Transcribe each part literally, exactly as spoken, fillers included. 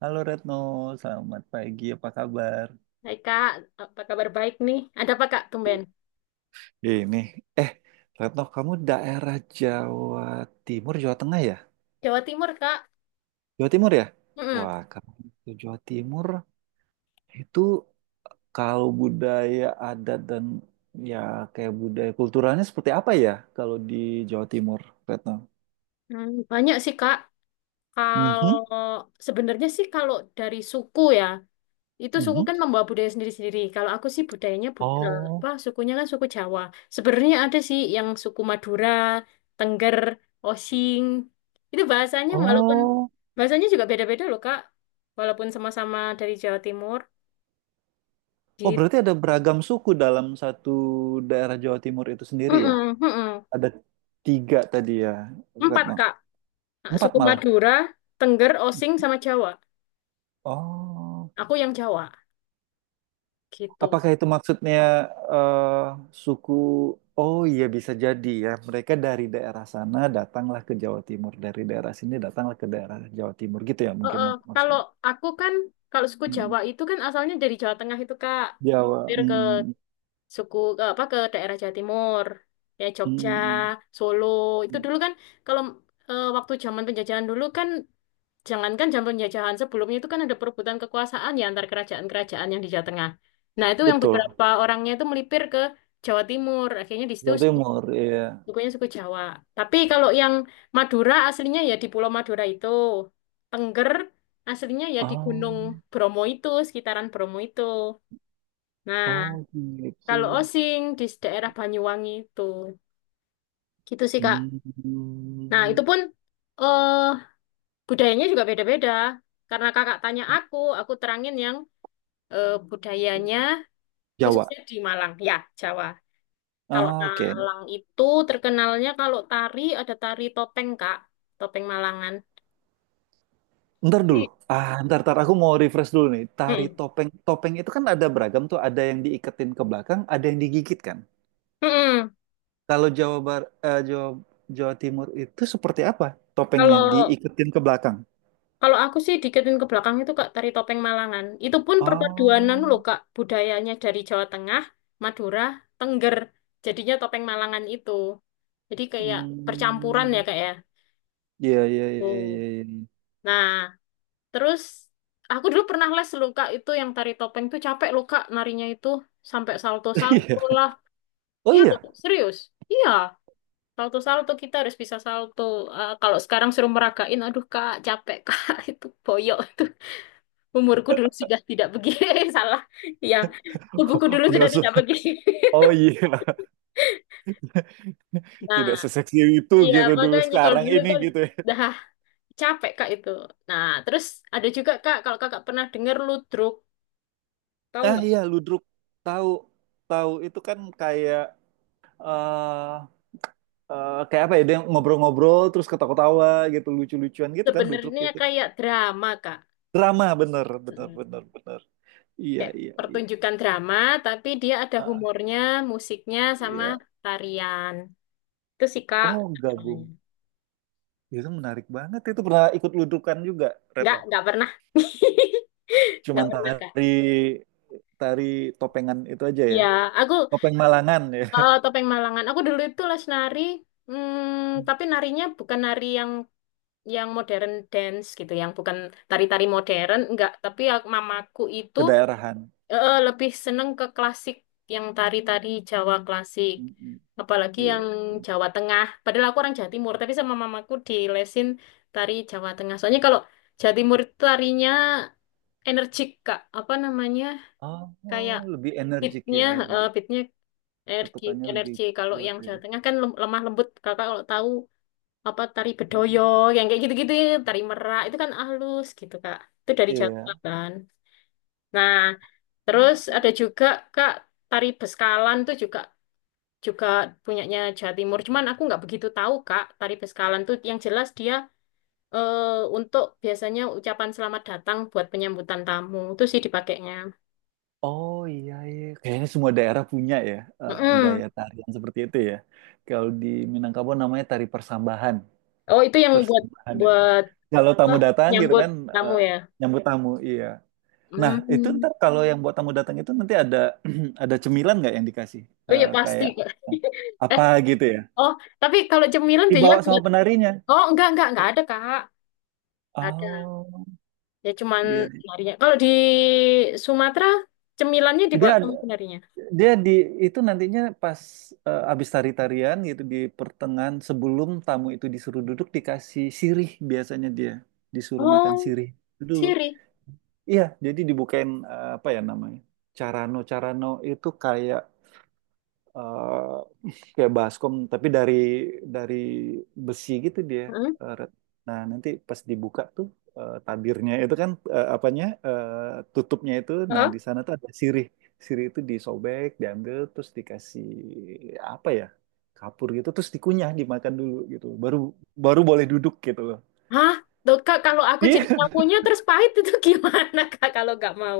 Halo Retno, selamat pagi, apa kabar? Hai Kak, apa kabar baik nih? Ada apa Kak, tumben? Ini, eh, Retno, kamu daerah Jawa Timur, Jawa Tengah ya? Jawa Timur, Kak. Jawa Timur ya? Mm-mm. Wah, kamu itu Jawa Timur itu kalau budaya adat dan ya kayak budaya kulturalnya seperti apa ya kalau di Jawa Timur, Retno? Hmm, banyak sih Kak. Mhm, Kalau sebenarnya sih kalau dari suku ya, itu suku mhm. kan membawa budaya sendiri-sendiri. Kalau aku sih budayanya bud eh, Oh, apa sukunya kan suku Jawa. Sebenarnya ada sih yang suku Madura, Tengger, Osing. Itu bahasanya walaupun oh, bahasanya juga beda-beda loh Kak. Walaupun sama-sama dari Jawa Timur. oh, Gitu. berarti ada beragam suku dalam satu daerah Jawa Timur itu sendiri ya? Mm-mm, mm-mm. Ada tiga tadi ya, Empat Retno. Kak. Nah, Empat suku malah. Madura, Tengger, Osing, sama Jawa. Oh, Aku yang Jawa, gitu. apakah itu maksudnya eh, suku? Oh iya bisa jadi ya. Mereka dari daerah sana datanglah ke Jawa Timur, dari daerah sini datanglah ke daerah Jawa Timur gitu ya Eh, mungkin eh, mak- kalau maksudnya. aku kan, kalau suku Mm, Jawa itu kan asalnya dari Jawa Tengah itu, Kak. Jawa. Mampir ke Mm, suku, ke apa, ke daerah Jawa Timur. Ya, mm, Jogja, mm, Solo. mm. Itu Mm. dulu kan, kalau eh, waktu zaman penjajahan dulu kan, jangankan zaman penjajahan sebelumnya itu kan ada perebutan kekuasaan ya antar kerajaan-kerajaan yang di Jawa Tengah. Nah, itu yang Betul. beberapa orangnya itu melipir ke Jawa Timur. Akhirnya di situ Jawa Timur ya. sukunya suku Jawa. Tapi kalau yang Madura aslinya ya di Pulau Madura itu. Tengger aslinya ya di Gunung Oh, Bromo itu, sekitaran Bromo itu. Nah, oh gitu. kalau Osing di daerah Banyuwangi itu. Gitu sih, Kak. Nah, Hmm. itu pun eh budayanya juga beda-beda. Karena Kakak tanya aku, aku terangin yang eh, budayanya Jawa. khususnya di Malang, ya, Jawa. Kalau Oke. Malang itu terkenalnya kalau tari ada tari topeng, Kak. Topeng Malangan. Ntar dulu. Ah, ntar, ntar aku mau refresh dulu nih. Tari Mm-mm. topeng. Topeng itu kan ada beragam tuh. Ada yang diiketin ke belakang, ada yang digigit kan. Mm-mm. Kalau Jawa Bar, eh, Jawa, Jawa Timur itu seperti apa topengnya? Kalau Diiketin ke belakang. kalau aku sih diketin ke belakang itu Kak tari topeng Malangan. Itu pun Oh, perpaduanan loh Kak budayanya dari Jawa Tengah, Madura, Tengger. Jadinya topeng Malangan itu. Jadi kayak percampuran ya hmm, Kak ya. iya, iya, iya, Oh. iya, iya. Nah, terus aku dulu pernah les loh Kak itu yang tari topeng tuh capek loh Kak narinya itu sampai salto-salto Iya. lah. Oh Iya loh, iya. serius. Iya. Salto-salto kita harus bisa salto. Eh, kalau sekarang suruh meragain, aduh kak capek kak itu boyok itu. Umurku dulu sudah tidak begini, salah. Ya, tubuhku dulu sudah Nggak se- tidak begini. Oh iya. Nah, Tidak seseksi itu iya gitu dulu. makanya kalau Sekarang dulu ini tuh gitu ya. dah capek kak itu. Nah, terus ada juga kak kalau kakak pernah dengar ludruk, tahu Ah nggak? iya, ludruk. Tahu, tahu itu kan kayak eh eh, kayak apa ya dia ngobrol-ngobrol terus ketawa-ketawa gitu lucu-lucuan gitu kan ludruk Sebenarnya gitu. kayak drama kak. Drama, bener bener Mm-mm. bener bener, iya Kayak iya iya. pertunjukan drama, tapi dia ada Ah, humornya, musiknya sama iya tarian. Itu sih kak. oh Nah, gabung. Ya, itu menarik banget itu pernah ikut ludrukan juga Nggak, Retno nggak pernah. Nggak cuman pernah, Kak. tari tari topengan itu aja ya, Ya, aku topeng Malangan ya. eh, topeng Malangan. Aku dulu itu les nari, hmm, tapi narinya bukan nari yang yang modern dance gitu, yang bukan tari-tari modern, enggak. Tapi aku- mamaku itu Kedaerahan. eh, lebih seneng ke klasik, yang tari-tari Jawa klasik. Mm-mm. Apalagi Iya. yang Jawa Tengah. Padahal aku orang Jawa Timur, tapi sama mamaku dilesin tari Jawa Tengah. Soalnya kalau Jawa Timur itu tarinya energik, Kak. Apa namanya? Oh, Kayak lebih energik pitnya, ya, eh lebih pitnya energi, ketukannya lebih energi. Kalau kuat yang ya. Jawa Tengah kan lem- lemah lembut. Kakak kalau tahu apa tari bedoyo, Mm-mm. yang kayak gitu-gitu, ya, tari merak itu kan halus gitu kak. Itu dari Jawa Iya. Tengah kan. Nah, terus ada juga kak tari beskalan tuh juga juga punyanya Jawa Timur. Cuman aku nggak begitu tahu kak tari beskalan tuh yang jelas dia eh untuk biasanya ucapan selamat datang buat penyambutan tamu itu sih dipakainya. Oh iya iya, kayaknya semua daerah punya ya eh, Mm-mm. gaya tarian seperti itu ya. Kalau di Minangkabau namanya tari persambahan, Oh itu yang buat persambahan ya. buat. Kalau tamu Wah, datang gitu nyambut kan, kamu eh, ya. nyambut tamu, iya. Nah itu Hmm. ntar kalau yang buat tamu datang itu nanti ada, ada cemilan nggak yang dikasih? Oh ya Eh, pasti. kayak Kak. Eh, apa gitu ya? oh, tapi kalau cemilan biasanya Dibawa buat. sama penarinya. Oh, enggak enggak enggak ada, Kak. Ada. Oh Ya cuman iya, narinya. Kalau di Sumatera cemilannya dia dibawa ada. sama penarinya. Dia di itu nantinya pas eh, abis tari-tarian gitu di pertengahan sebelum tamu itu disuruh duduk dikasih sirih biasanya dia disuruh makan Oh, sirih dulu. siri. Iya, jadi dibukain, eh, apa ya namanya? Carano, carano itu kayak eh kayak baskom tapi dari dari besi gitu dia, Heeh. eh, Red. Nah nanti pas dibuka tuh, eh, tabirnya itu kan, eh, apanya, eh, tutupnya itu nah Heeh. di sana tuh ada sirih. Sirih itu disobek diambil terus dikasih apa ya kapur gitu terus dikunyah dimakan dulu gitu baru baru boleh duduk gitu loh. Hah? Tuh, Kak, kalau aku jadi Iya, tamunya terus pahit itu gimana, Kak, kalau nggak mau?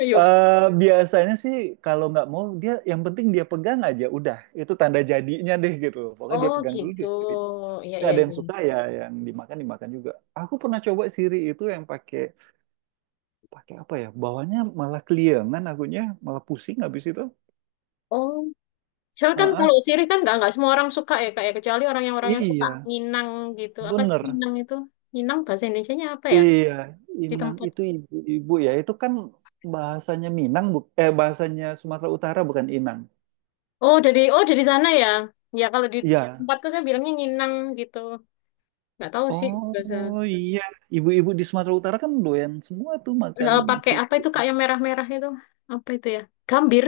Ayo. eh, biasanya sih kalau nggak mau dia yang penting dia pegang aja udah itu tanda jadinya deh gitu. Pokoknya dia Oh, pegang dulu gitu. deh. Iya, Tapi iya, ada yang iya. suka ya yang dimakan dimakan juga. Aku pernah coba siri itu yang pakai pakai apa ya bawahnya malah keliengan akunya malah pusing habis itu. Soalnya kan Heeh. kalau sirih kan nggak nggak semua orang suka ya kak ya kecuali orang yang orang yang suka Iya Minang gitu. Apa sih bener. Minang itu? Minang bahasa Indonesianya apa ya? Iya, Di inang tempat. itu ibu-ibu ya itu kan, bahasanya Minang bu eh bahasanya Sumatera Utara bukan inang. Oh dari oh dari sana ya. Ya kalau di Iya tempatku saya bilangnya Minang gitu. Nggak tahu sih bahasa. oh iya, ibu-ibu di Sumatera Utara kan doyan semua tuh Eh, makan pakai siri, apa itu kak yang merah-merah itu? Apa itu ya? Gambir.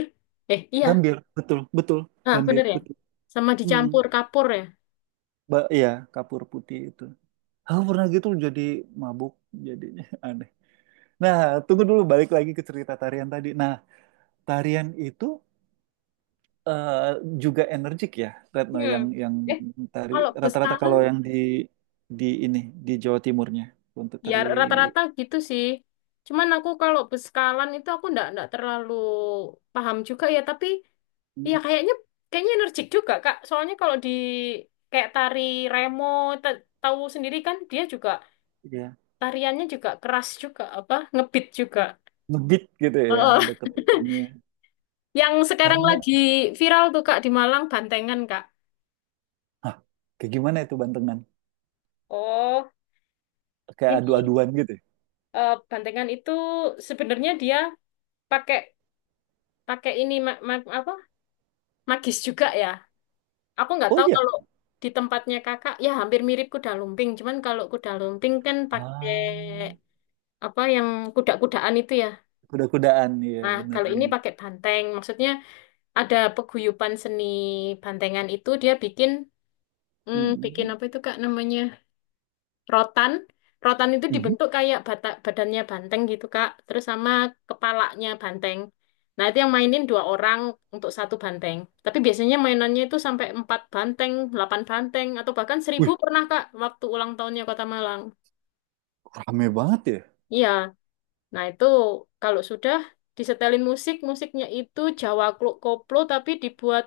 Eh iya. gambir, betul betul Ah gambir bener ya. betul. Sama Hmm. dicampur kapur ya. Ba- iya, kapur putih itu. Aku pernah gitu jadi mabuk, jadinya aneh. Nah, tunggu dulu balik lagi ke cerita tarian tadi. Nah, tarian itu eh, juga energik ya, Retno, yang Hmm. yang Eh tari kalau rata-rata Beskala, kalau yang di di ini di Jawa Timurnya untuk ya tari rata-rata gitu sih. Cuman aku kalau beskalan itu aku ndak ndak terlalu paham juga ya. Tapi ya kayaknya kayaknya energik juga Kak. Soalnya kalau di kayak tari remo, ta- tahu sendiri kan dia juga ya tariannya juga keras juga apa ngebeat juga. ngebeat gitu ya, ada Heeh. ketukannya. Yang sekarang Karena lagi viral tuh Kak di Malang Bantengan Kak. ah, kayak gimana itu bantengan? Oh, Kayak ini adu-aduan gitu, ya? eh, Bantengan itu sebenarnya dia pakai pakai ini ma- ma- apa magis juga ya. Aku nggak Oh tahu iya. kalau di tempatnya kakak, ya hampir mirip kuda lumping. Cuman kalau kuda lumping kan pakai Ah, apa yang kuda-kudaan itu ya. kuda-kudaan ya, Nah, kalau ini benar-benar. pakai banteng. Maksudnya ada peguyupan seni bantengan itu dia bikin, hmm, Mm, bikin mm. apa itu kak namanya? Rotan. Rotan itu Mhm. dibentuk kayak bata- badannya banteng gitu, Kak. Terus sama kepalanya banteng. Nah, itu yang mainin dua orang untuk satu banteng. Tapi biasanya mainannya itu sampai empat banteng, delapan banteng, atau bahkan seribu Wih, pernah, Kak, waktu ulang tahunnya Kota Malang. rame banget ya. Iya, nah itu kalau sudah disetelin musik, musiknya itu Jawa Kluk Koplo tapi dibuat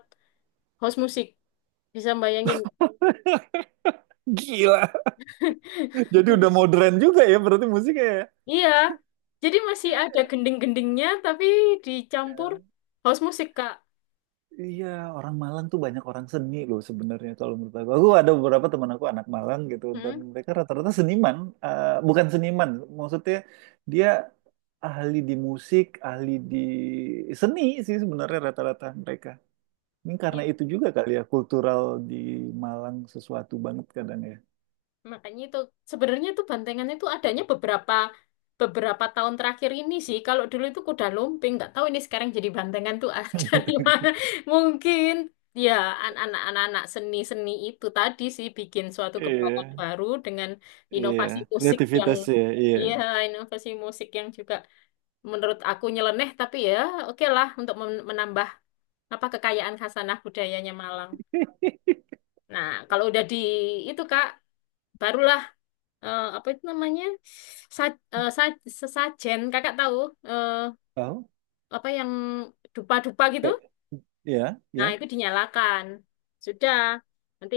house musik. Bisa bayangin? Gila. Jadi udah modern juga ya berarti musiknya ya. Iya, jadi masih ada gending-gendingnya tapi dicampur house musik, Kak. Iya, orang Malang tuh banyak orang seni loh sebenarnya kalau menurut aku. Aku ada beberapa teman aku anak Malang gitu dan Hmm, mereka rata-rata seniman, eh, bukan seniman, maksudnya dia ahli di musik, ahli di seni sih sebenarnya rata-rata mereka. Ini karena iya. itu juga kali ya kultural di Malang sesuatu banget kadang ya. Makanya itu sebenarnya itu bantengan itu adanya beberapa beberapa tahun terakhir ini sih. Kalau dulu itu kuda lumping, nggak tahu ini sekarang jadi bantengan tuh dari mana. Mungkin ya anak-anak seni-seni itu tadi sih bikin suatu gebrakan Iya, baru dengan iya, inovasi musik yang kreativitasnya, iya. iya inovasi musik yang juga menurut aku nyeleneh tapi ya oke lah untuk men- menambah apa kekayaan khasanah budayanya Malang. Nah, kalau udah di itu Kak barulah eh, apa itu namanya sa, eh, sa, sesajen kakak tahu eh, Tahu? apa yang dupa-dupa gitu, Iya, nah iya. itu dinyalakan sudah nanti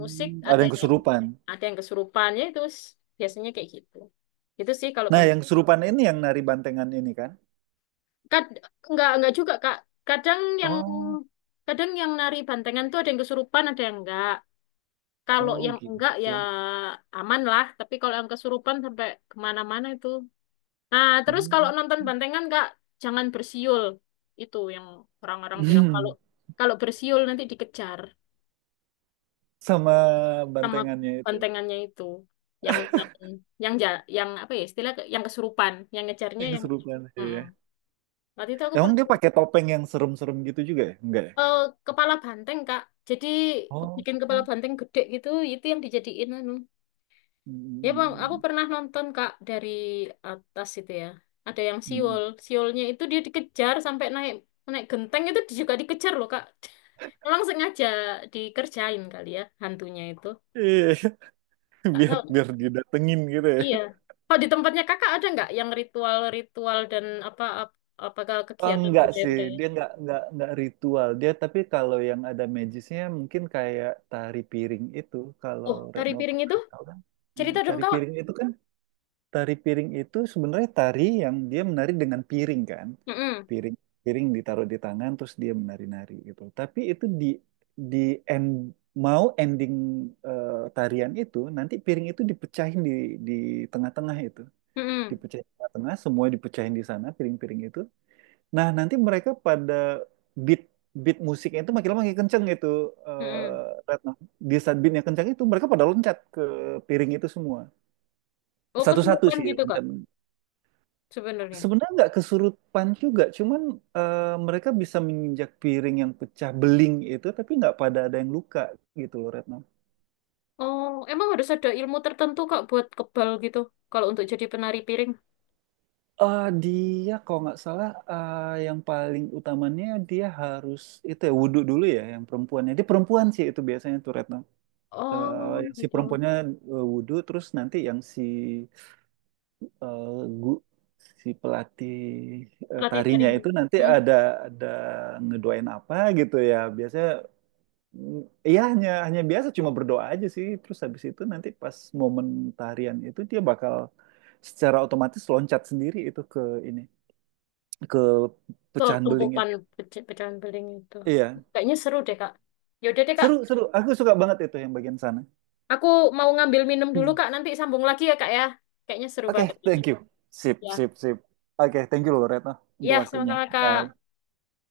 musik ada ada yang yang kesurupan. ada yang kesurupan ya itu s- biasanya kayak gitu itu sih kalau Nah, yang banteng. kesurupan ini yang nari bantengan ini kan? Kad, enggak enggak juga kak kadang yang Oh, kadang yang nari bantengan tuh ada yang kesurupan ada yang enggak, kalau oh yang gitu. enggak ya Wah. aman lah tapi kalau yang kesurupan sampai kemana-mana itu. Nah, terus kalau Hmm. nonton bantengan Kak, jangan bersiul. Itu yang orang-orang bilang kalau kalau bersiul nanti dikejar Sama sama bantengannya itu. bantengannya itu. Yang yang yang ja- yang apa ya istilah yang kesurupan, yang ngejarnya Yang yang. kesurupan. Iya. Mm-mm. Waktu itu aku Emang dia pernah pakai topeng yang serem-serem gitu juga ya? Enggak ya? eh, kepala banteng Kak. Jadi Oh. bikin kepala Hmm. banteng gede gitu, itu yang dijadiin anu. Ya, Bang, aku Hmm. pernah nonton Kak dari atas itu ya. Ada yang Hmm. siul, siulnya itu dia dikejar sampai naik naik genteng itu juga dikejar loh Kak. Memang sengaja dikerjain kali ya hantunya itu. Iya, Nggak biar tahu. biar didatengin gitu ya. Iya. Kalau di tempatnya Kakak ada nggak yang ritual-ritual dan apa ap- apakah Oh, kegiatan enggak sih, budaya-budaya? dia enggak enggak enggak ritual dia. Tapi kalau yang ada magisnya mungkin kayak tari piring itu. Kalau Oh, tari Retno piring itu pernah tahu kan? Hmm, cerita dong tari Kak. piring itu kan tari piring itu sebenarnya tari yang dia menari dengan piring kan, Mm-mm. piring piring ditaruh di tangan terus dia menari-nari gitu. Tapi itu di di end mau ending, eh, tarian itu nanti piring itu dipecahin di di tengah-tengah itu, Mm-mm. dipecahin di tengah-tengah semua dipecahin di sana piring-piring itu. Nah, nanti mereka pada beat beat musiknya itu makin lama makin kenceng itu, Mm-mm. eh, Retno. Di saat beatnya kenceng itu mereka pada loncat ke piring itu semua. Oh, Satu-satu kesurupan sih gitu Kak loncat. sebenarnya. Sebenarnya nggak kesurupan juga, cuman eh, mereka bisa menginjak piring yang pecah beling itu, tapi nggak pada ada yang luka gitu loh Retno. Oh, emang harus ada ilmu tertentu Kak buat kebal gitu kalau untuk jadi penari piring. Eh, dia kalau nggak salah, eh, yang paling utamanya dia harus itu ya wudhu dulu ya yang perempuannya. Dia perempuan sih itu biasanya tuh Retno. eh, Oh, yang si gitu. perempuannya eh, wudhu terus nanti yang si eh, gu- si pelatih eh, Latih tarinya tarinya. itu nanti Hmm? ada ada ngedoain apa gitu ya biasanya mm, iya hanya hanya biasa cuma berdoa aja sih terus habis itu nanti pas momen tarian itu dia bakal secara otomatis loncat sendiri itu ke ini ke Tuh, pecahan beling tumpukan itu. pece- pecahan beling itu. Iya, Kayaknya seru deh, Kak. Yaudah deh, Kak. seru seru aku suka banget itu yang bagian sana. Aku mau ngambil minum dulu, Kak. Nanti sambung lagi ya, Kak ya. Kayaknya seru Oke, banget ini. thank you. Sip, Ya. sip, sip. Oke, thank you loh Retno Ya, untuk waktunya. sama-sama, Kak. Bye.